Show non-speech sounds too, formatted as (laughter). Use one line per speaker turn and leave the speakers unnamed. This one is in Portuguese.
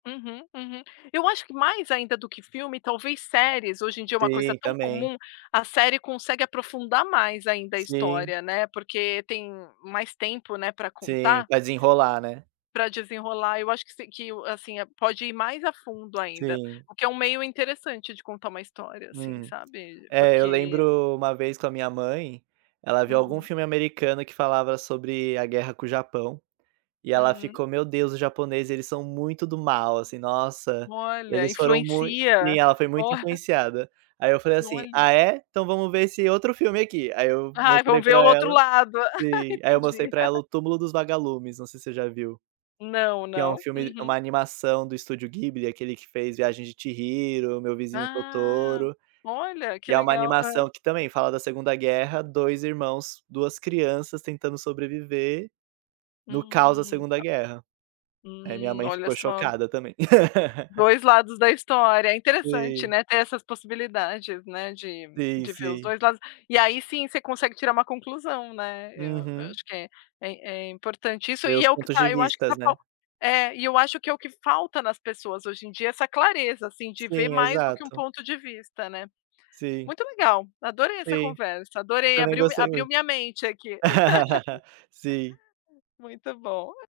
Uhum, uhum. Eu acho que mais ainda do que filme, talvez séries, hoje em dia é uma coisa
Sim,
tão
também.
comum. A série consegue aprofundar mais ainda a
Sim.
história, né, porque tem mais tempo, né, pra
Sim,
contar,
vai desenrolar, né.
pra desenrolar. Eu acho que se que, assim, pode ir mais a fundo ainda,
Sim.
o que é um meio interessante de contar uma história, assim,
Hum.
sabe,
É, eu
porque
lembro uma vez com a minha mãe, ela viu algum
Uhum.
filme americano que falava sobre a guerra com o Japão e ela
Uhum.
ficou: "Meu Deus, os japoneses, eles são muito do mal, assim, nossa,
Olha,
eles foram mui". Sim,
influencia.
ela foi
Ó.
muito
(chuckles)
influenciada. Aí eu falei assim:
Olha.
"Ah é? Então vamos ver esse outro filme aqui". Aí eu
Ai,
mostrei
vamos ver o
pra
outro
ela
lado. (laughs)
sim, aí eu mostrei
Entendi.
pra ela
(laughs)
o Túmulo dos Vagalumes, não sei se você já viu,
Não,
que é um
não.
filme, uma
Uhum.
animação do Studio Ghibli, aquele que fez A Viagem de Chihiro, Meu Vizinho
Ah.
Totoro,
Olha, que
e é uma
legal. Hã.
animação que também fala da segunda guerra, 2 irmãos, 2 crianças tentando sobreviver no caos da
Hum,
segunda
a
guerra. Aí minha
Hum.
mãe
Olha
ficou
só.
chocada também. (laughs)
2 lados da história. É interessante,
Sim
né, ter essas possibilidades, né, de
Sim,
de ver os
sim.
2 lados, e aí sim, você consegue tirar uma conclusão, né. Eu eu
Uhum.
acho que é é é importante isso.
Ver
E
os
é o que
pontos
está
de
eu acho que
vistas,
está
né.
falt É. E, eu acho que é o que falta nas pessoas hoje em dia, essa clareza, assim, de ver
Sim,
mais do que 1
exato.
ponto de vista, né.
Sim.
Muito legal, adorei essa
Sim.
conversa,
Eu
adorei,
também
abriu
gostei
abriu
muito.
minha mente aqui.
(laughs) Sim.
(laughs) Muito bom.